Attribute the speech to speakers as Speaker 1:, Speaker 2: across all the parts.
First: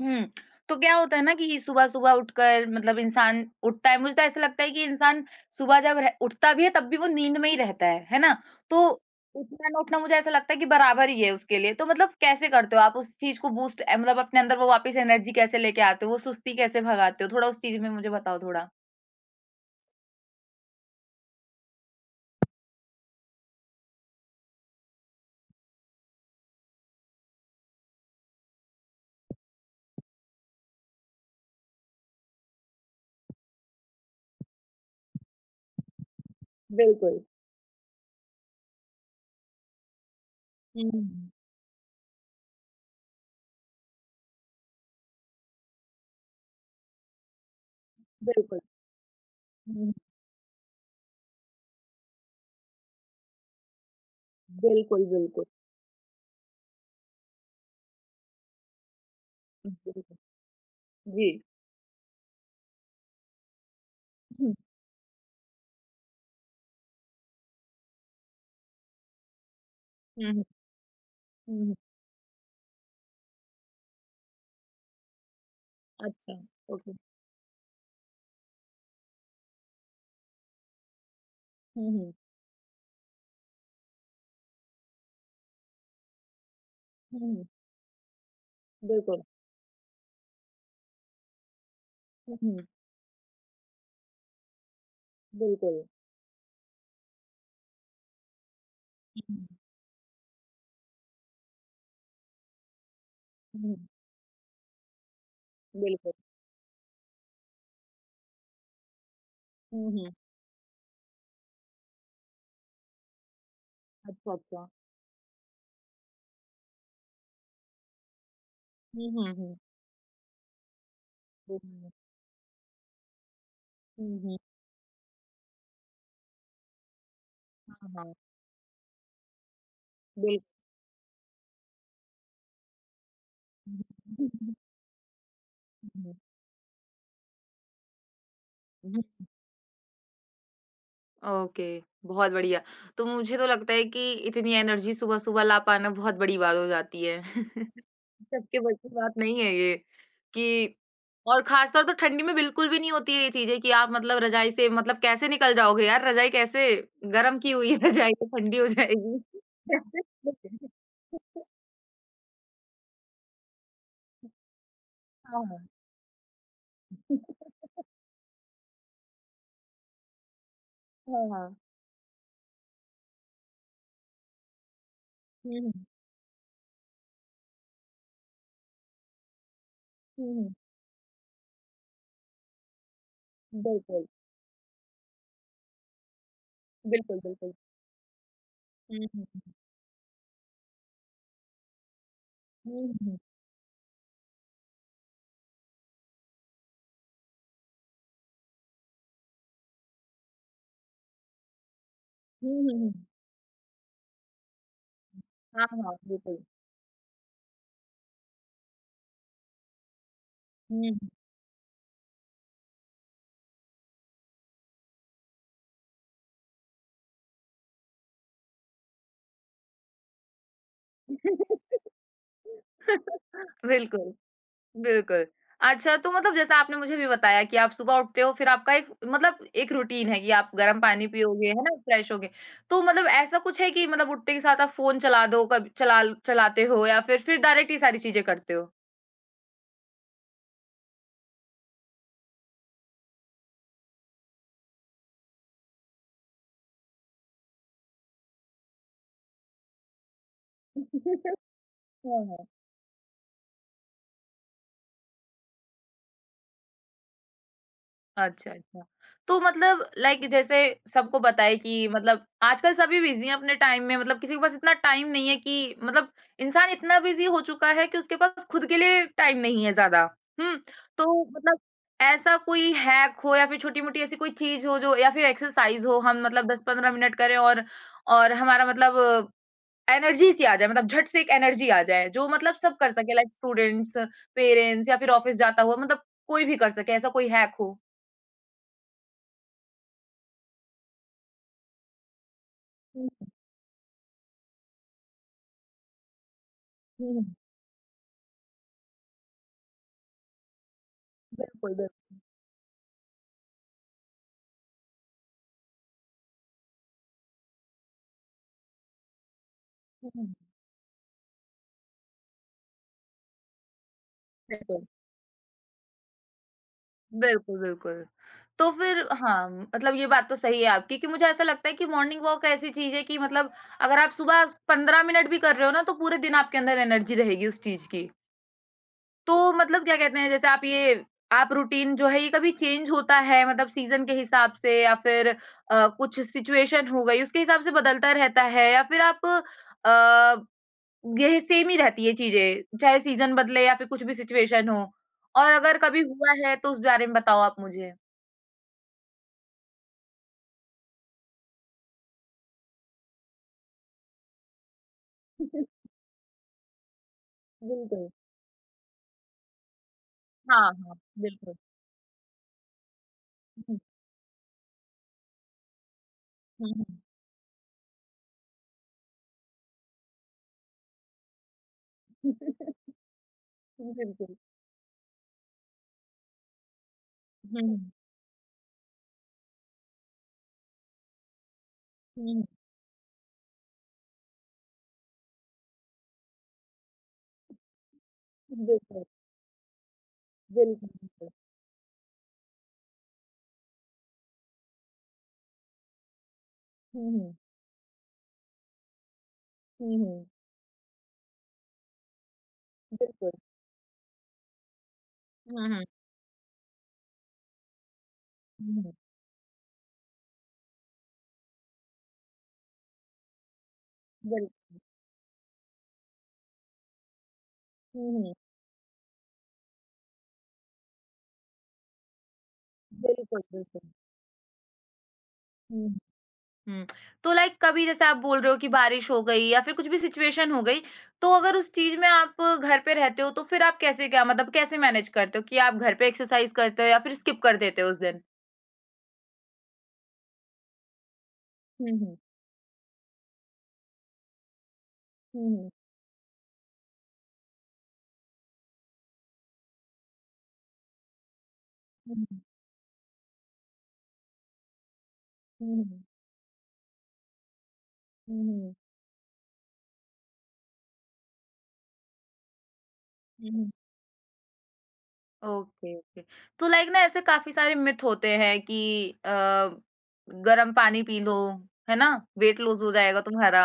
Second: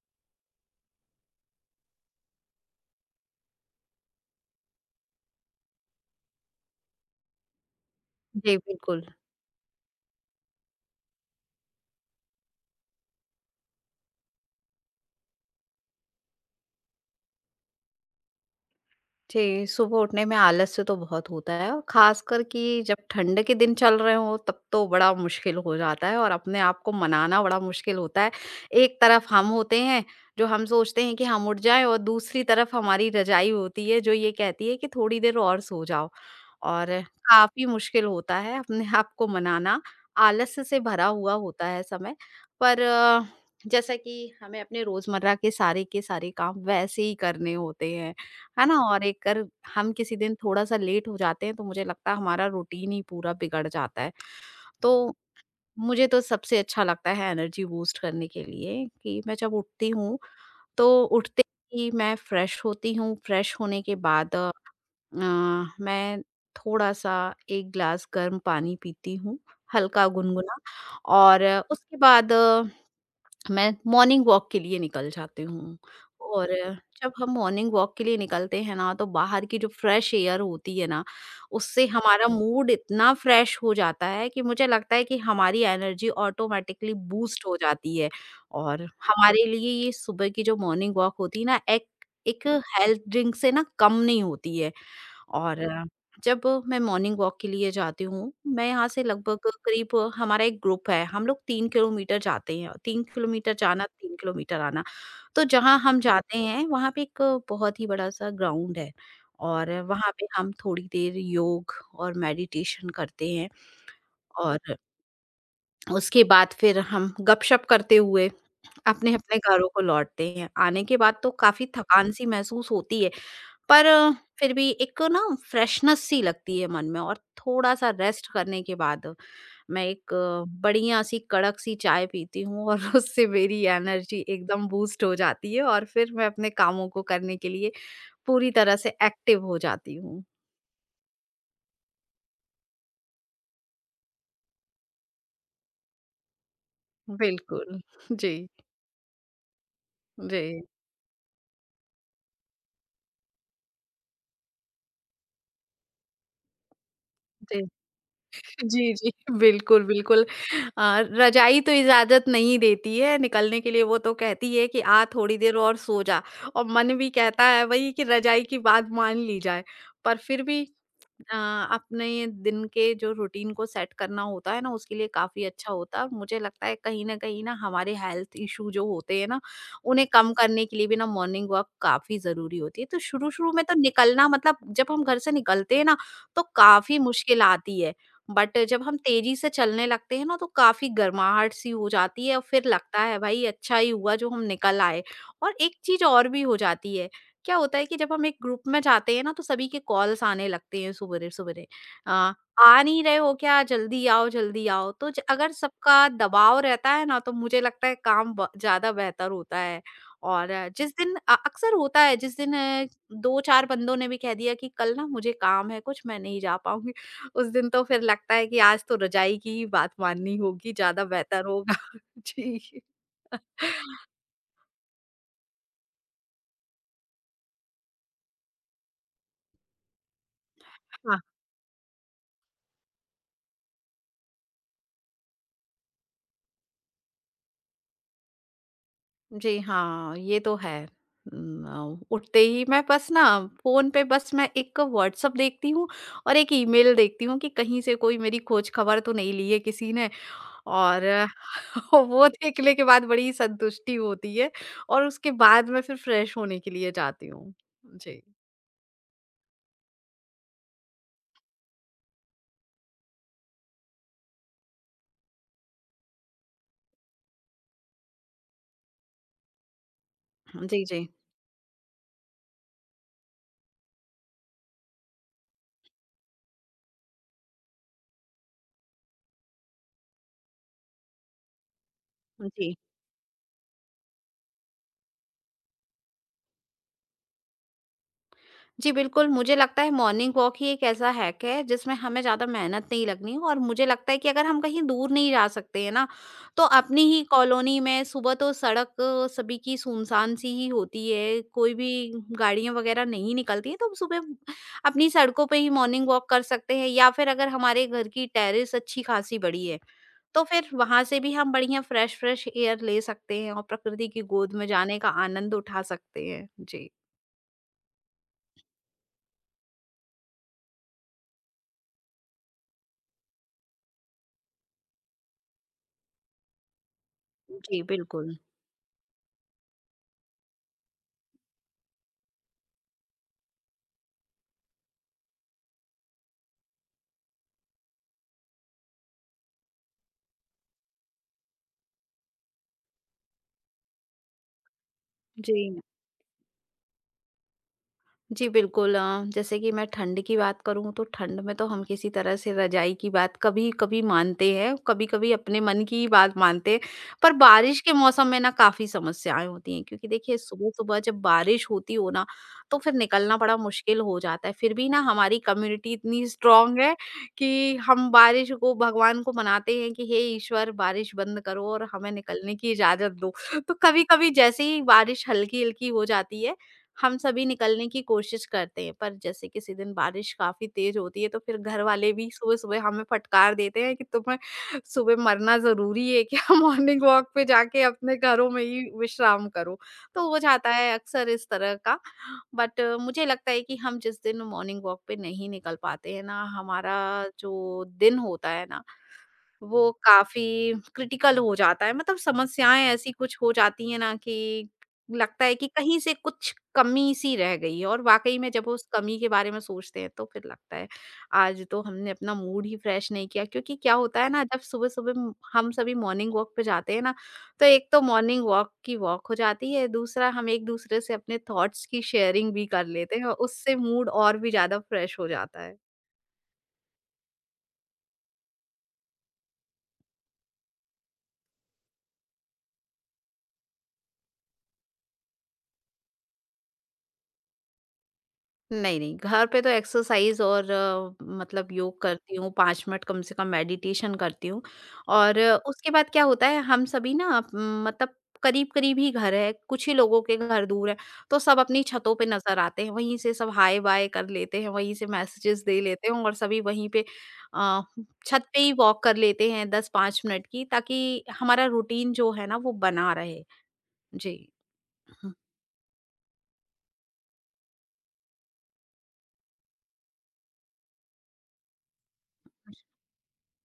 Speaker 1: हुँ। तो क्या होता है ना कि सुबह-सुबह उठकर मतलब इंसान उठता है, मुझे तो ऐसा लगता है कि इंसान सुबह जब रह उठता भी है तब भी वो नींद में ही रहता है ना?
Speaker 2: जी,
Speaker 1: तो
Speaker 2: बिल्कुल।
Speaker 1: उठना ना उठना मुझे ऐसा लगता है कि बराबर ही है उसके लिए। तो मतलब कैसे करते हो आप उस चीज़ को बूस्ट मतलब अपने अंदर वो वापस एनर्जी कैसे लेके आते हो? वो सुस्ती कैसे भगाते हो? थोड़ा उस चीज़ में मुझे बताओ थोड़ा।
Speaker 2: जी, सुबह उठने में आलस से तो बहुत होता है और ख़ासकर कि जब ठंड के दिन चल रहे हों तब तो बड़ा मुश्किल हो जाता है, और अपने आप को मनाना बड़ा मुश्किल होता है। एक तरफ हम होते हैं, जो हम सोचते हैं कि हम उठ जाएँ, और दूसरी तरफ हमारी रज़ाई होती है जो ये कहती है कि थोड़ी देर और सो जाओ। और
Speaker 1: बिल्कुल।
Speaker 2: काफ़ी मुश्किल होता है अपने आप को मनाना, आलस से भरा
Speaker 1: हुँ,
Speaker 2: हुआ होता है समय। पर जैसा कि हमें अपने रोज़मर्रा के सारे काम वैसे ही करने होते हैं।
Speaker 1: बिल्कुल।
Speaker 2: है ना? और एक, अगर
Speaker 1: हुँ,
Speaker 2: हम किसी दिन थोड़ा-सा लेट हो जाते हैं, तो मुझे लगता है हमारा रूटीन ही पूरा बिगड़ जाता है।
Speaker 1: बिल्कुल,
Speaker 2: तो
Speaker 1: बिल्कुल।
Speaker 2: मुझे तो सबसे अच्छा लगता है एनर्जी बूस्ट करने के लिए कि मैं जब उठती
Speaker 1: बिल्कुल।
Speaker 2: हूँ, तो
Speaker 1: जी।
Speaker 2: उठते ही मैं फ्रेश होती हूँ। फ्रेश होने के बाद अ,
Speaker 1: हुँ,
Speaker 2: मैं थोड़ा-सा 1 ग्लास गर्म पानी पीती हूँ, हल्का
Speaker 1: हुँ, हुँ।
Speaker 2: गुनगुना। और
Speaker 1: हुँ, हुँ।
Speaker 2: उसके बाद मैं मॉर्निंग वॉक के लिए निकल जाती हूँ।
Speaker 1: अच्छा,
Speaker 2: और
Speaker 1: ओके।
Speaker 2: जब हम मॉर्निंग वॉक के लिए निकलते हैं ना, तो बाहर की जो फ्रेश एयर होती है ना, उससे
Speaker 1: हुँ, हुँ।
Speaker 2: हमारा मूड इतना फ्रेश हो जाता है कि मुझे लगता है कि हमारी एनर्जी ऑटोमेटिकली
Speaker 1: हुँ, हुँ।
Speaker 2: बूस्ट हो जाती है। और
Speaker 1: बिल्कुल।
Speaker 2: हमारे लिए ये सुबह की जो मॉर्निंग वॉक होती है ना, एक
Speaker 1: हुँ,
Speaker 2: एक
Speaker 1: हुँ।
Speaker 2: हेल्थ ड्रिंक से ना कम नहीं होती है। और
Speaker 1: बिल्कुल।
Speaker 2: जब मैं मॉर्निंग वॉक के लिए जाती हूँ, मैं यहाँ से लगभग
Speaker 1: हुँ,
Speaker 2: करीब, हमारा एक ग्रुप है, हम लोग 3 किलोमीटर जाते हैं, 3 किलोमीटर
Speaker 1: हुँ,
Speaker 2: जाना, 3 किलोमीटर आना। तो जहाँ हम
Speaker 1: बिल्कुल।
Speaker 2: जाते हैं, वहाँ पे एक बहुत ही बड़ा-सा ग्राउंड है, और
Speaker 1: हुँ,
Speaker 2: वहाँ
Speaker 1: हुँ।
Speaker 2: पे हम थोड़ी देर योग और मेडिटेशन करते हैं।
Speaker 1: अच्छा, अच्छा।
Speaker 2: और उसके बाद फिर हम गपशप करते हुए
Speaker 1: हुँ, हुँ,
Speaker 2: अपने-अपने
Speaker 1: हुँ।
Speaker 2: घरों को लौटते हैं। आने के बाद तो काफ़ी
Speaker 1: हुँ।
Speaker 2: थकान-सी महसूस होती है, पर
Speaker 1: हुँ, हुँ।
Speaker 2: फिर भी एक ना फ्रेशनेस-सी लगती है मन में, और थोड़ा-सा
Speaker 1: हाँ, हाँ।
Speaker 2: रेस्ट करने के बाद मैं एक
Speaker 1: बिल
Speaker 2: बढ़िया-सी कड़क-सी चाय पीती हूँ, और उससे मेरी एनर्जी एकदम बूस्ट हो जाती है, और फिर
Speaker 1: हुँ।
Speaker 2: मैं अपने कामों को करने के लिए पूरी तरह से एक्टिव हो जाती हूँ।
Speaker 1: ओके, बहुत बढ़िया। तो मुझे तो लगता है कि इतनी एनर्जी सुबह-सुबह ला पाना बहुत बड़ी बात हो जाती है।
Speaker 2: बिल्कुल। जी,
Speaker 1: सबके बस की बात नहीं है ये कि
Speaker 2: जी,
Speaker 1: और खासतौर तो ठंडी में बिल्कुल भी नहीं होती है ये चीज़ें कि आप मतलब रज़ाई से मतलब कैसे निकल जाओगे यार? रज़ाई कैसे गरम की
Speaker 2: जी।
Speaker 1: हुई है रज़ाई तो ठंडी हो
Speaker 2: जी, जी,
Speaker 1: जाएगी।
Speaker 2: बिल्कुल, बिल्कुल। रज़ाई तो इजाज़त नहीं देती है निकलने के लिए, वो तो कहती है कि आ थोड़ी
Speaker 1: हाँ,
Speaker 2: देर
Speaker 1: हाँ।
Speaker 2: और सो जा, और मन भी कहता है वही कि रज़ाई की बात मान ली जाए। पर फिर भी
Speaker 1: हाँ,
Speaker 2: अ,
Speaker 1: हाँ।
Speaker 2: अपने दिन के जो रूटीन को सेट करना होता है ना, उसके लिए काफी
Speaker 1: हुँ,
Speaker 2: अच्छा
Speaker 1: हुँ।
Speaker 2: होता है। और मुझे लगता है कहीं ना हमारे हेल्थ इशू जो होते हैं ना, उन्हें कम
Speaker 1: हुँ, हुँ।
Speaker 2: करने के लिए भी ना मॉर्निंग वॉक काफी जरूरी होती है। तो शुरू शुरू में तो
Speaker 1: बिल्कुल,
Speaker 2: निकलना, मतलब जब हम घर से निकलते हैं ना, तो काफी
Speaker 1: बिल्कुल,
Speaker 2: मुश्किल
Speaker 1: बिल्कुल।
Speaker 2: आती है। बट जब हम
Speaker 1: हुँ,
Speaker 2: तेजी
Speaker 1: हुँ।
Speaker 2: से चलने लगते हैं ना, तो काफी गर्माहट सी हो जाती है, और फिर
Speaker 1: हुँ, हुँ,
Speaker 2: लगता
Speaker 1: हुँ।
Speaker 2: है भाई अच्छा ही हुआ जो हम निकल आए। और एक चीज और भी हो जाती है। क्या होता है कि जब हम एक ग्रुप में जाते हैं ना, तो सभी के कॉल्स आने लगते हैं सवेरे-सवेरे। अ, आ
Speaker 1: हुँ, हुँ,
Speaker 2: आ नहीं
Speaker 1: हुँ।
Speaker 2: रहे हो क्या? जल्दी आओ, जल्दी आओ। तो ज अगर
Speaker 1: हाँ, हाँ,
Speaker 2: सबका
Speaker 1: बिल्कुल।
Speaker 2: दबाव रहता है ना, तो मुझे लगता है काम ब ज़्यादा बेहतर होता है। और
Speaker 1: हुँ।
Speaker 2: जिस दिन, अक्सर होता है जिस दिन 2-4 बंदों ने भी कह दिया कि कल ना मुझे काम है कुछ, मैं नहीं जा पाऊँगी। उस दिन तो फिर लगता है कि आज तो रज़ाई की ही बात माननी होगी, ज़्यादा बेहतर होगा। जी।
Speaker 1: बिल्कुल, बिल्कुल। अच्छा तो मतलब जैसा आपने मुझे भी बताया कि आप सुबह उठते हो फिर आपका एक मतलब एक रूटीन है कि आप गर्म पानी पियोगे, है ना, फ्रेश होगे। तो मतलब ऐसा कुछ है कि मतलब उठते के साथ आप फ़ोन चला दो, कभी चलाते हो या फिर डायरेक्ट ये सारी चीज़ें करते हो?
Speaker 2: जी हाँ, ये तो है। उठते ही मैं बस ना, फ़ोन पे बस मैं एक व्हाट्सएप देखती हूँ और एक ईमेल देखती हूँ कि कहीं से कोई मेरी खोज-खबर तो नहीं ली है किसी ने, और
Speaker 1: हाँ,
Speaker 2: वो
Speaker 1: हाँ।
Speaker 2: देखने के बाद बड़ी संतुष्टि होती है, और उसके बाद मैं फिर फ्रेश होने के लिए जाती हूँ। जी।
Speaker 1: अच्छा, अच्छा। तो मतलब लाइक जैसे सबको पता है कि मतलब आजकल सभी बिज़ी हैं अपने टाइम में मतलब किसी के पास इतना टाइम नहीं है कि मतलब इंसान इतना बिज़ी हो चुका है कि उसके पास खुद के लिए टाइम नहीं है ज़्यादा। हुँ?
Speaker 2: जी,
Speaker 1: तो
Speaker 2: जी।
Speaker 1: मतलब ऐसा कोई हैक हो या फिर छोटी-मोटी ऐसी कोई चीज़ हो जो या फिर एक्सरसाइज़ हो हम मतलब 10-15 मिनट करें और हमारा मतलब एनर्जी सी आ जाए मतलब झट से एक एनर्जी आ जाए जो मतलब
Speaker 2: जी।
Speaker 1: सब कर सके लाइक स्टूडेंट्स, पेरेंट्स या फिर ऑफ़िस जाता हुआ मतलब कोई भी कर सके ऐसा कोई हैक हो?
Speaker 2: जी, बिल्कुल, मुझे लगता है मॉर्निंग वॉक ही एक ऐसा हैक है जिसमें हमें ज़्यादा मेहनत नहीं लगनी, और मुझे लगता है कि अगर हम कहीं दूर नहीं जा सकते हैं ना, तो अपनी ही
Speaker 1: हुँ,
Speaker 2: कॉलोनी में सुबह तो सड़क सभी की सुनसान सी ही होती है,
Speaker 1: बिल्कुल,
Speaker 2: कोई
Speaker 1: बिल्कुल।
Speaker 2: भी गाड़ियाँ वगैरह नहीं निकलती हैं। तो हम सुबह अपनी सड़कों पे ही मॉर्निंग वॉक कर सकते हैं, या फिर अगर हमारे घर की टेरेस अच्छी-खासी बड़ी है,
Speaker 1: हुँ,
Speaker 2: तो फिर वहाँ से भी हम बढ़िया फ्रेश-फ्रेश एयर ले सकते हैं और प्रकृति की गोद में
Speaker 1: बिल्कुल,
Speaker 2: जाने का आनंद उठा सकते हैं। जी।
Speaker 1: बिल्कुल, बिल्कुल। तो फिर हाँ, मतलब ये बात तो सही है आपकी कि मुझे ऐसा लगता है कि मॉर्निंग वॉक ऐसी चीज़ है कि मतलब अगर आप सुबह 15 मिनट भी कर रहे हो ना, तो पूरे दिन आपके अंदर एनर्जी रहेगी उस
Speaker 2: जी,
Speaker 1: चीज़ की।
Speaker 2: बिल्कुल।
Speaker 1: तो मतलब क्या कहते हैं, जैसे आप ये आप रूटीन जो है, ये कभी चेंज होता है मतलब सीज़न के हिसाब से या फिर कुछ सिचुएशन हो गई, उसके हिसाब से बदलता रहता है या फिर आप अ, ये सेम ही रहती है चीज़ें, चाहे सीज़न बदले या फिर कुछ भी सिचुएशन हो। और
Speaker 2: जी।
Speaker 1: अगर कभी हुआ है तो उस बारे में बताओ आप मुझे?
Speaker 2: जी, बिल्कुल, जैसे कि मैं ठंड की बात करूँ, तो ठंड में तो हम किसी तरह से रज़ाई की बात कभी-कभी मानते हैं, कभी-कभी अपने मन की ही बात मानते हैं। पर बारिश के
Speaker 1: बिल्कुल।
Speaker 2: मौसम में ना काफ़ी समस्याएँ होती हैं, क्योंकि देखिए
Speaker 1: हाँ, हाँ,
Speaker 2: सुबह-सुबह जब
Speaker 1: बिल्कुल।
Speaker 2: बारिश होती हो ना, तो फिर निकलना बड़ा
Speaker 1: हुँ,
Speaker 2: मुश्किल हो जाता है। फिर भी ना हमारी कम्युनिटी इतनी
Speaker 1: हुँ,
Speaker 2: स्ट्रॉन्ग
Speaker 1: हुँ।
Speaker 2: है कि हम बारिश को, भगवान को मनाते हैं कि हे ईश्वर बारिश बंद करो और हमें निकलने की इजाज़त दो। तो कभी-कभी
Speaker 1: बिल्कुल।
Speaker 2: जैसे ही बारिश हल्की-हल्की हो जाती है, हम सभी
Speaker 1: हुँ,
Speaker 2: निकलने
Speaker 1: हुँ।
Speaker 2: की कोशिश करते हैं। पर जैसे किसी दिन बारिश काफी तेज होती है, तो फिर घर वाले
Speaker 1: हुँ,
Speaker 2: भी
Speaker 1: हुँ।
Speaker 2: सुबह सुबह हमें फटकार देते हैं कि तुम्हें सुबह मरना जरूरी है क्या, मॉर्निंग वॉक पे जाके अपने घरों में ही
Speaker 1: बिल्कुल,
Speaker 2: विश्राम करो। तो हो जाता
Speaker 1: बिल्कुल,
Speaker 2: है अक्सर
Speaker 1: बिल्कुल।
Speaker 2: इस तरह का। बट मुझे लगता है कि हम जिस दिन मॉर्निंग वॉक पे नहीं निकल पाते हैं ना, हमारा
Speaker 1: हुँ, हुँ।
Speaker 2: जो दिन होता है ना, वो
Speaker 1: हुँ, हुँ।
Speaker 2: काफ़ी क्रिटिकल हो जाता है। मतलब समस्याएँ ऐसी
Speaker 1: बिल्कुल।
Speaker 2: कुछ हो जाती हैं ना कि लगता है
Speaker 1: हुँ,
Speaker 2: कि
Speaker 1: हुँ।
Speaker 2: कहीं से कुछ कमी-सी रह गई है, और वाक़ई में जब
Speaker 1: हुँ,
Speaker 2: उस
Speaker 1: हुँ।
Speaker 2: कमी के बारे में सोचते हैं, तो फिर लगता है आज तो हमने अपना मूड ही फ्रेश नहीं किया। क्योंकि क्या होता है ना,
Speaker 1: बिल
Speaker 2: जब सुबह-सुबह म हम सभी मॉर्निंग वॉक पे जाते हैं ना, तो एक तो
Speaker 1: हुँ, हुँ।
Speaker 2: मॉर्निंग वॉक की वॉक हो जाती है, दूसरा हम एक-दूसरे से अपने थॉट्स की शेयरिंग भी कर लेते हैं, और
Speaker 1: बिल्कुल,
Speaker 2: उससे
Speaker 1: बिल्कुल।
Speaker 2: मूड और भी ज़्यादा फ्रेश हो जाता है।
Speaker 1: हुँ, हुँ। तो लाइक कभी जैसे आप बोल रहे हो कि बारिश हो गई या फिर कुछ भी सिचुएशन हो गई, तो अगर उस चीज़ में आप घर पे रहते हो तो फिर आप कैसे क्या मतलब कैसे मैनेज करते हो कि आप घर पे एक्सरसाइज़ करते हो या फिर स्किप कर देते हो उस दिन?
Speaker 2: नहीं, नहीं, घर पे तो एक्सरसाइज़, और मतलब
Speaker 1: हुँ,
Speaker 2: योग
Speaker 1: हुँ।
Speaker 2: करती हूँ, 5 मिनट कम से कम मेडिटेशन करती हूँ। और
Speaker 1: हुँ, हुँ।
Speaker 2: उसके बाद क्या होता है, हम सभी ना, मतलब करीब-करीब ही घर है, कुछ ही लोगों के घर दूर है, तो सब अपनी
Speaker 1: हुँ,
Speaker 2: छतों पे
Speaker 1: हुँ।
Speaker 2: नज़र आते हैं, वहीं से सब हाय-बाय कर लेते हैं, वहीं से मैसेजेस
Speaker 1: हुँ,
Speaker 2: दे
Speaker 1: हुँ।
Speaker 2: लेते हैं, और सभी वहीं पे अ,
Speaker 1: हुँ,
Speaker 2: छत पे ही
Speaker 1: हुँ।
Speaker 2: वॉक कर लेते हैं 10-5 मिनट की, ताकि हमारा रूटीन जो है ना, वो बना रहे।
Speaker 1: हुँ, हुँ।
Speaker 2: जी। हुँ,
Speaker 1: ओके, ओके। तो लाइक ना ऐसे काफ़ी सारे मिथ होते हैं कि गरम पानी पी लो, है ना? वेट लूज़ हो जाएगा तुम्हारा।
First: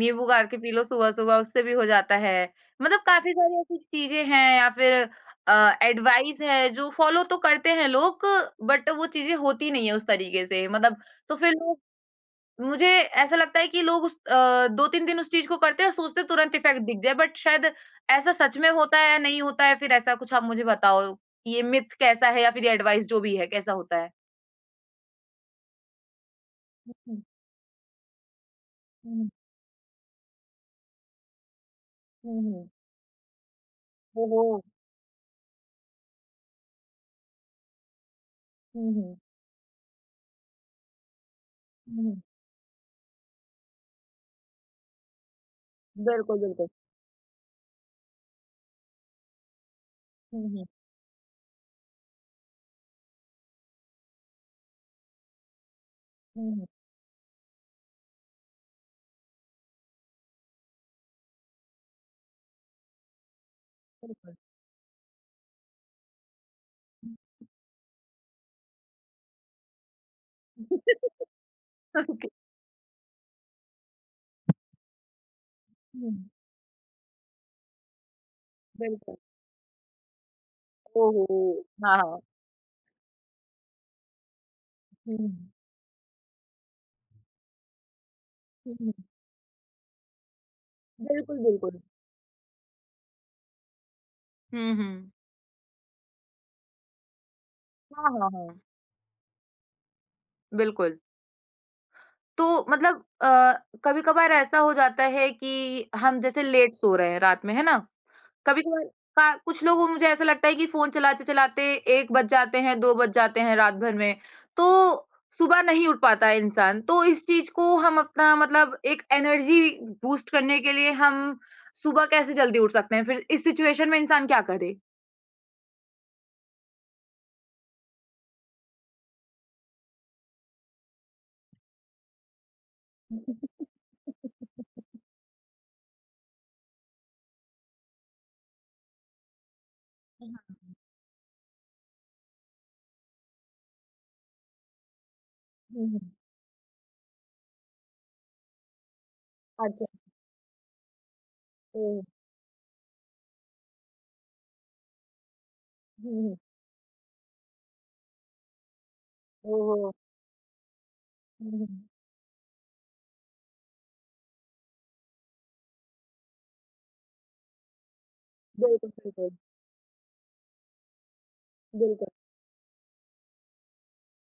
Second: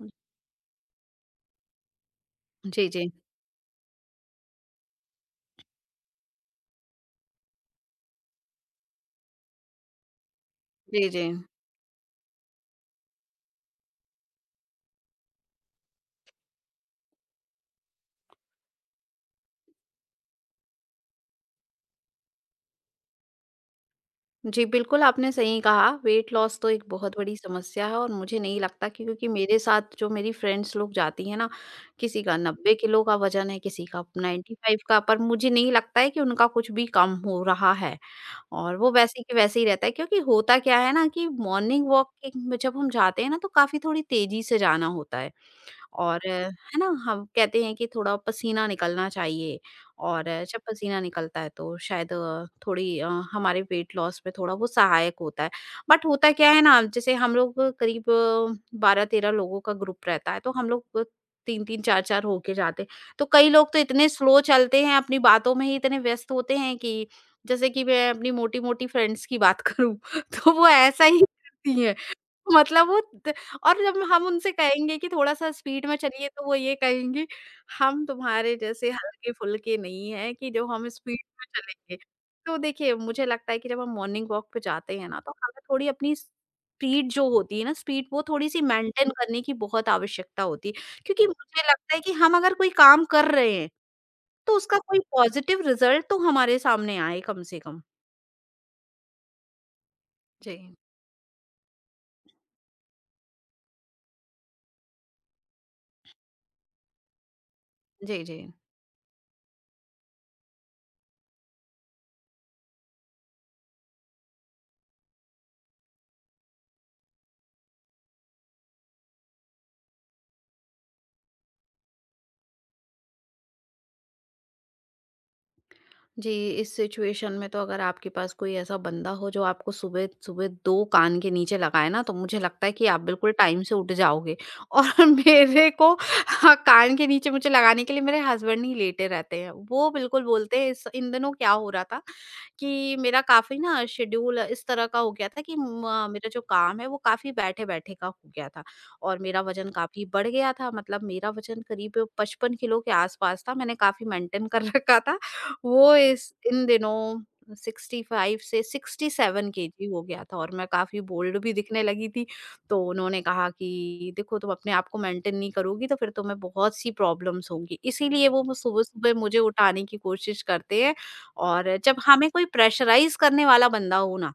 Speaker 2: हुँ।
Speaker 1: नींबू गाड़ के पी लो सुबह-सुबह, उससे भी हो जाता है।
Speaker 2: जी,
Speaker 1: मतलब
Speaker 2: जी।
Speaker 1: काफ़ी सारी ऐसी चीज़ें हैं या फिर एडवाइस है जो फॉलो तो करते हैं लोग बट वो चीज़ें होती नहीं है उस तरीके से मतलब
Speaker 2: जी, जी।
Speaker 1: तो फिर लोग मुझे ऐसा लगता है कि लोग उस 2-3 दिन उस चीज़ को करते हैं और सोचते हैं तुरंत इफ़ेक्ट दिख जाए, बट शायद ऐसा सच में होता है या नहीं होता है, फिर ऐसा कुछ आप मुझे बताओ कि ये मिथ कैसा है या फिर ये एडवाइस जो भी है, कैसा होता है?
Speaker 2: जी, बिल्कुल आपने सही कहा, वेट लॉस तो एक बहुत
Speaker 1: हुँ,
Speaker 2: बड़ी समस्या है, और मुझे नहीं लगता कि,
Speaker 1: हुँ, हुँ,
Speaker 2: क्योंकि मेरे साथ जो मेरी फ्रेंड्स लोग जाती हैं ना, किसी का
Speaker 1: हुँ, हुँ।
Speaker 2: 90 किलो का वज़न है, किसी का
Speaker 1: ओहो!
Speaker 2: 95 का, पर मुझे नहीं लगता है कि उनका कुछ भी कम हो रहा है, और वो
Speaker 1: हुँ, हुँ,
Speaker 2: वैसे के वैसे ही रहता है। क्योंकि होता क्या है ना, कि मॉर्निंग
Speaker 1: हुँ, हुँ।
Speaker 2: वॉकिंग में जब हम जाते हैं ना, तो काफ़ी थोड़ी तेज़ी से जाना होता है। और
Speaker 1: बिल्कुल,
Speaker 2: है
Speaker 1: बिल्कुल।
Speaker 2: ना, हम कहते हैं कि थोड़ा पसीना निकलना चाहिए, और
Speaker 1: हुँ,
Speaker 2: जब
Speaker 1: हुँ,
Speaker 2: पसीना निकलता है, तो शायद थोड़ी हमारे वेट लॉस में थोड़ा वो सहायक होता है। बट होता
Speaker 1: हुँ,
Speaker 2: क्या है
Speaker 1: हुँ,
Speaker 2: ना, जैसे हम लोग करीब 12-13 लोगों का ग्रुप रहता है, तो हम लोग 3-3 4-4 होके जाते हैं। तो कई लोग तो इतने
Speaker 1: बिल्कुल।
Speaker 2: स्लो चलते हैं, अपनी बातों में ही इतने व्यस्त होते हैं कि, जैसे कि मैं अपनी मोटी-मोटी फ्रेंड्स की बात करूँ, तो वो ऐसा ही करती हैं।
Speaker 1: ओके।
Speaker 2: मतलब वो त और जब हम उनसे कहेंगे कि थोड़ा-सा स्पीड में
Speaker 1: हुँ,
Speaker 2: चलिए, तो वो ये कहेंगे, हम तुम्हारे जैसे
Speaker 1: बिल्कुल।
Speaker 2: हल्के-फुल्के नहीं हैं कि जो हम स्पीड
Speaker 1: ओहो!
Speaker 2: में
Speaker 1: हाँ,
Speaker 2: चलेंगे।
Speaker 1: हाँ।
Speaker 2: तो देखिए, मुझे लगता है कि जब हम मॉर्निंग वॉक पे जाते हैं
Speaker 1: हुँ,
Speaker 2: ना, तो
Speaker 1: हुँ,
Speaker 2: हमें थोड़ी अपनी स्पीड जो होती है ना स्पीड, वो थोड़ी-सी
Speaker 1: हुँ, हुँ।
Speaker 2: मेंटेन करने की बहुत आवश्यकता होती है। क्योंकि
Speaker 1: बिल्कुल,
Speaker 2: मुझे
Speaker 1: बिल्कुल।
Speaker 2: लगता है कि हम अगर कोई काम कर रहे हैं, तो
Speaker 1: हुँ,
Speaker 2: उसका कोई
Speaker 1: हुँ।
Speaker 2: पॉजिटिव रिजल्ट तो हमारे सामने आए कम से कम।
Speaker 1: हाँ, हाँ, हाँ।
Speaker 2: जी।
Speaker 1: बिल्कुल। तो मतलब कभी-कभार ऐसा हो जाता है कि हम जैसे लेट सो रहे हैं रात में, है ना?
Speaker 2: जी, जी।
Speaker 1: कभी-कभार का कुछ लोगों को मुझे ऐसा लगता है कि फ़ोन चलाते-चलाते 1 बज जाते हैं, 2 बज जाते हैं रात भर में, तो सुबह नहीं उठ पाता है इंसान। तो इस चीज़ को हम अपना मतलब एक एनर्जी बूस्ट करने के लिए हम सुबह कैसे जल्दी उठ सकते हैं? फिर इस सिचुएशन में इंसान क्या करे?
Speaker 2: जी, इस सिचुएशन में तो अगर आपके पास कोई ऐसा बंदा हो जो आपको सुबह सुबह 2 कान के नीचे लगाए ना, तो मुझे लगता है कि आप बिल्कुल टाइम से उठ जाओगे, और मेरे को, हाँ, कान के नीचे मुझे लगाने के लिए मेरे हस्बैंड ही लेटे रहते हैं। वो बिल्कुल बोलते हैं, इस इन दिनों क्या हो रहा था कि मेरा काफ़ी ना शेड्यूल इस तरह का हो गया था कि
Speaker 1: हुँ, हुँ।
Speaker 2: म मेरा जो काम है वो काफ़ी बैठे-बैठे का हो गया था, और मेरा वज़न
Speaker 1: अच्छा।
Speaker 2: काफ़ी बढ़ गया था। मतलब मेरा वज़न
Speaker 1: ओह!
Speaker 2: करीब 55 किलो के आस-पास था। मैंने काफ़ी मेंटेन कर रखा था। वो
Speaker 1: हुँ,
Speaker 2: इस
Speaker 1: हुँ।
Speaker 2: इन दिनों 65 से 67 केजी
Speaker 1: ओह!
Speaker 2: हो गया था और मैं काफ़ी बोल्ड भी
Speaker 1: हुँ, हुँ।
Speaker 2: दिखने लगी थी। तो उन्होंने कहा कि देखो तुम अपने आप को मेंटेन नहीं करोगी तो फिर तुम्हें बहुत-सी प्रॉब्लम्स होंगी। इसीलिए वो
Speaker 1: बिल्कुल,
Speaker 2: सुबह-सुबह
Speaker 1: बिल्कुल।
Speaker 2: मुझे उठाने की कोशिश करते हैं, और जब
Speaker 1: बिल्कुल।
Speaker 2: हमें कोई प्रेशराइज़ करने वाला बंदा हो ना,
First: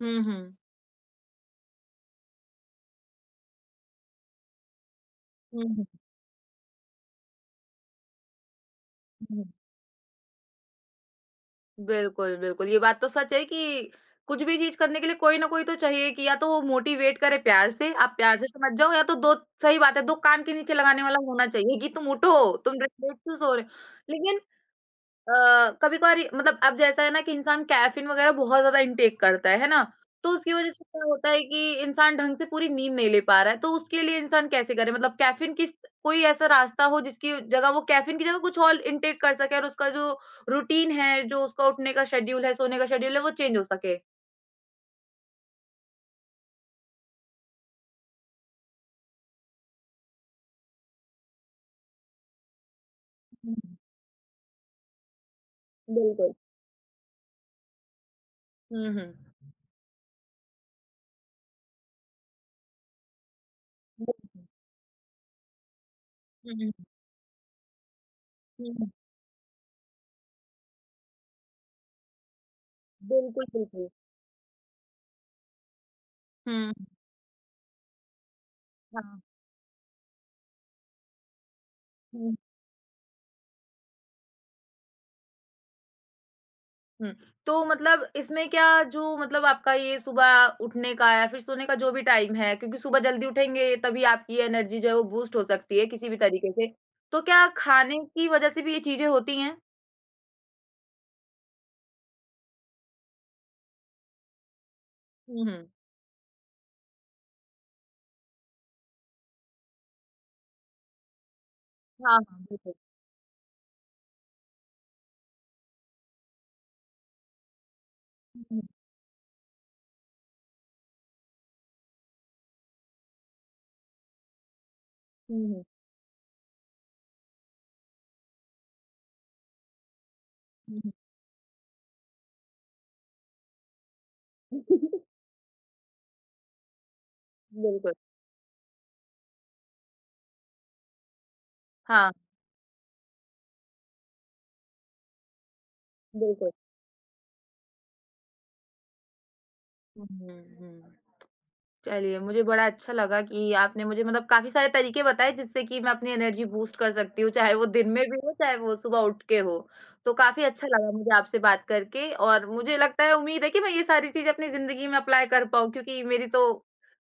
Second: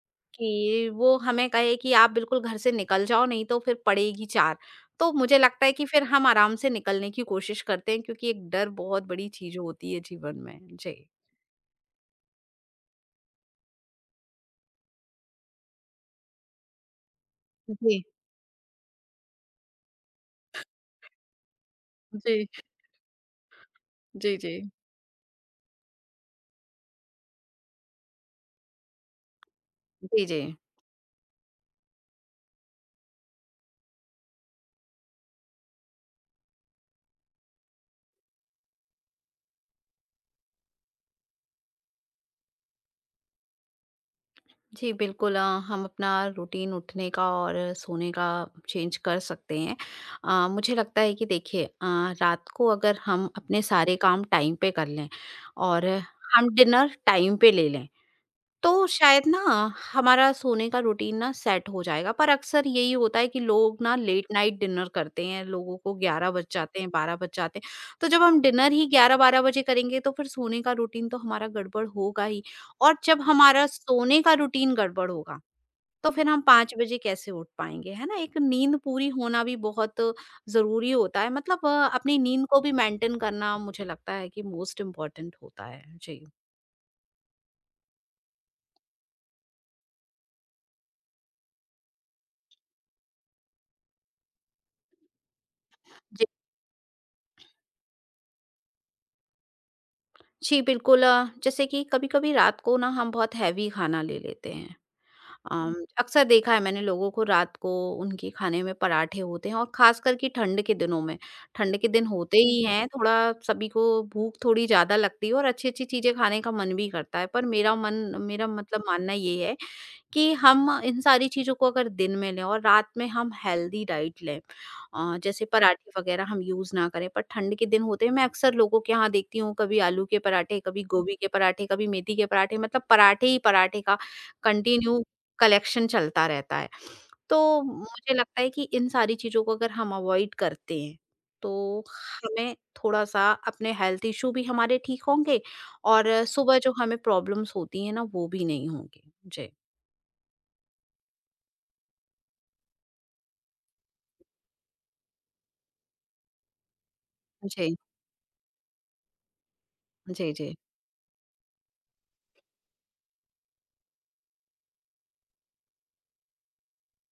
Speaker 1: हुँ, हुँ।
Speaker 2: कि वो हमें कहे कि आप बिल्कुल घर से निकल जाओ नहीं तो फिर पड़ेगी चार। तो मुझे
Speaker 1: हुँ,
Speaker 2: लगता है कि
Speaker 1: हुँ।
Speaker 2: फिर हम आराम से निकलने की कोशिश करते हैं, क्योंकि एक डर बहुत बड़ी
Speaker 1: हुँ, हुँ।
Speaker 2: चीज़ होती है जीवन में। जी।
Speaker 1: बिल्कुल, बिल्कुल, ये बात तो सच है कि कुछ भी चीज़ करने के लिए कोई ना कोई तो चाहिए कि या तो वो मोटिवेट करे प्यार से,
Speaker 2: जी।
Speaker 1: आप प्यार से समझ जाओ या तो 2 सही बात है 2 कान के नीचे लगाने वाला होना चाहिए कि तुम
Speaker 2: जी,
Speaker 1: उठो, तुम रात से सो रहे हो।
Speaker 2: जी,
Speaker 1: लेकिन
Speaker 2: जी।
Speaker 1: कभी-कभार मतलब अब जैसा है ना कि इंसान कैफ़ीन वगैरह बहुत ज़्यादा इनटेक करता है ना?
Speaker 2: जी,
Speaker 1: तो
Speaker 2: जी।
Speaker 1: उसकी वज़ह से क्या होता है कि इंसान ढंग से पूरी नींद नहीं ले पा रहा है, तो उसके लिए इंसान कैसे करे? मतलब कैफ़ीन किस कोई ऐसा रास्ता हो जिसकी जगह वो कैफ़ीन की जगह कुछ और इनटेक कर सके और उसका जो रूटीन है, जो उसका उठने का शेड्यूल है, सोने का शेड्यूल है, वो चेंज हो सके?
Speaker 2: जी, बिल्कुल। हम अपना रूटीन उठने का और सोने का चेंज कर सकते हैं। मुझे लगता है कि देखिए, रात को अगर हम
Speaker 1: हुँ,
Speaker 2: अपने सारे काम टाइम पे कर लें और
Speaker 1: बिल्कुल।
Speaker 2: हम डिनर टाइम पे ले लें
Speaker 1: हुँ,
Speaker 2: तो शायद ना
Speaker 1: हुँ।
Speaker 2: हमारा सोने का रूटीन ना सेट हो जाएगा, पर अक्सर यही होता है कि लोग ना लेट
Speaker 1: बिल्कुल।
Speaker 2: नाइट डिनर करते हैं, लोगों को 11 बज
Speaker 1: हुँ, हुँ,
Speaker 2: जाते हैं, 12 बज जाते हैं। तो जब हम डिनर
Speaker 1: हुँ,
Speaker 2: ही
Speaker 1: हुँ।
Speaker 2: 11-12 बजे करेंगे तो फिर सोने का रूटीन तो हमारा गड़बड़ होगा ही, और जब
Speaker 1: बिल्कुल,
Speaker 2: हमारा
Speaker 1: बिल्कुल।
Speaker 2: सोने का रूटीन गड़बड़ होगा, तो फिर हम
Speaker 1: हुँ।
Speaker 2: 5 बजे कैसे उठ पाएँगे, है ना? एक नींद पूरी
Speaker 1: हाँ।
Speaker 2: होना भी बहुत ज़रूरी होता है। मतलब अपनी नींद को भी मेंटेन करना मुझे लगता है कि मोस्ट इम्पोर्टेंट होता है। जी।
Speaker 1: हुँ। तो मतलब इसमें क्या जो मतलब आपका ये सुबह उठने का या फिर सोने का जो भी टाइम है क्योंकि सुबह जल्दी उठेंगे तभी आपकी एनर्जी जो है वो बूस्ट हो सकती है किसी भी तरीके से। तो क्या खाने की वज़ह से भी ये चीज़ें होती हैं?
Speaker 2: जी, बिल्कुल। जैसे कि कभी-कभी रात को ना हम बहुत हैवी खाना ले लेते हैं।
Speaker 1: हुँ, हुँ।
Speaker 2: अक्सर देखा है मैंने लोगों को रात को उनके खाने में पराठे होते हैं, और ख़ासकर कि ठंड के दिनों में। ठंड के दिन
Speaker 1: हाँ, हाँ,
Speaker 2: होते हुँ। ही
Speaker 1: बिल्कुल।
Speaker 2: हैं, थोड़ा सभी को भूख थोड़ी ज़्यादा लगती है और अच्छी-अच्छी चीज़ें खाने का मन भी करता है। पर मेरा मन,
Speaker 1: हुँ,
Speaker 2: मेरा
Speaker 1: हुँ।
Speaker 2: मतलब मानना ये है कि हम इन सारी चीज़ों को अगर दिन में लें और रात में हम हेल्दी डाइट लें। जैसे
Speaker 1: हुँ, हुँ।
Speaker 2: पराठे वगैरह हम यूज़ ना करें, पर ठंड के दिन होते हैं, मैं अक्सर लोगों के यहाँ देखती हूँ, कभी आलू के पराठे,
Speaker 1: हुँ,
Speaker 2: कभी
Speaker 1: हुँ।
Speaker 2: गोभी के पराठे, कभी मेथी के पराठे। मतलब पराठे ही पराठे का कंटिन्यू कलेक्शन चलता रहता है। तो
Speaker 1: बिल्कुल।
Speaker 2: मुझे लगता है कि इन सारी चीज़ों को अगर हम अवॉइड करते हैं तो
Speaker 1: हाँ,
Speaker 2: हमें थोड़ा सा, अपने हेल्थ इशू भी हमारे ठीक होंगे और
Speaker 1: बिल्कुल।
Speaker 2: सुबह जो हमें प्रॉब्लम्स होती हैं ना, वो भी नहीं होंगी। जी।
Speaker 1: हुँ, हुँ, हुँ। चलिए, मुझे बड़ा अच्छा लगा कि आपने मुझे मतलब काफ़ी सारे तरीके बताए जिससे कि मैं अपनी एनर्जी बूस्ट कर सकती हूँ, चाहे वो
Speaker 2: जी।
Speaker 1: दिन में भी हो, चाहे वो सुबह उठ के हो। तो
Speaker 2: जी,
Speaker 1: काफ़ी
Speaker 2: जी।
Speaker 1: अच्छा लगा मुझे आपसे बात करके और मुझे लगता है उम्मीद है कि मैं ये सारी चीज़ें अपनी ज़िंदगी में अप्लाई कर पाऊँ क्योंकि मेरी तो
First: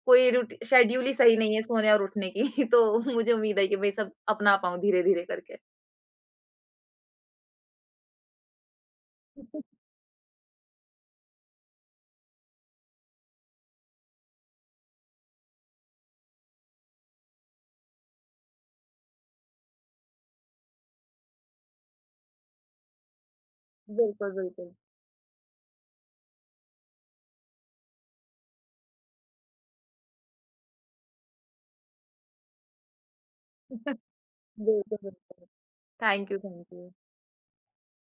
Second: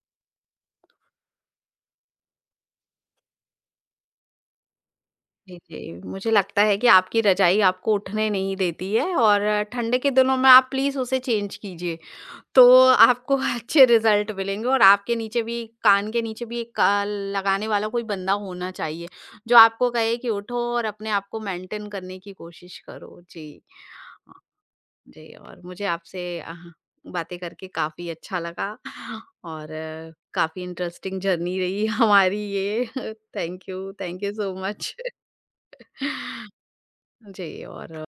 Speaker 1: कोई रूटी शेड्यूल ही सही नहीं है सोने और उठने की। तो मुझे उम्मीद है कि मैं ये सब अपना पाऊँ धीरे-धीरे करके।
Speaker 2: जी, जी। मुझे लगता है कि आपकी रज़ाई आपको उठने नहीं देती है, और ठंड के दिनों में आप प्लीज़ उसे चेंज कीजिए। तो आपको अच्छे रिज़ल्ट मिलेंगे, और आपके नीचे भी, कान के नीचे भी एक लगाने वाला कोई बंदा होना चाहिए, जो आपको कहे कि उठो और अपने आप को मेंटेन करने की कोशिश करो। जी।
Speaker 1: बिल्कुल,
Speaker 2: अ,
Speaker 1: बिल्कुल।
Speaker 2: जी, और मुझे आपसे बातें करके काफ़ी अच्छा लगा, और काफ़ी इंटरेस्टिंग जर्नी रही हमारी ये। Thank you so much.
Speaker 1: बिल्कुल, बिल्कुल। Thank you, thank you.
Speaker 2: जी और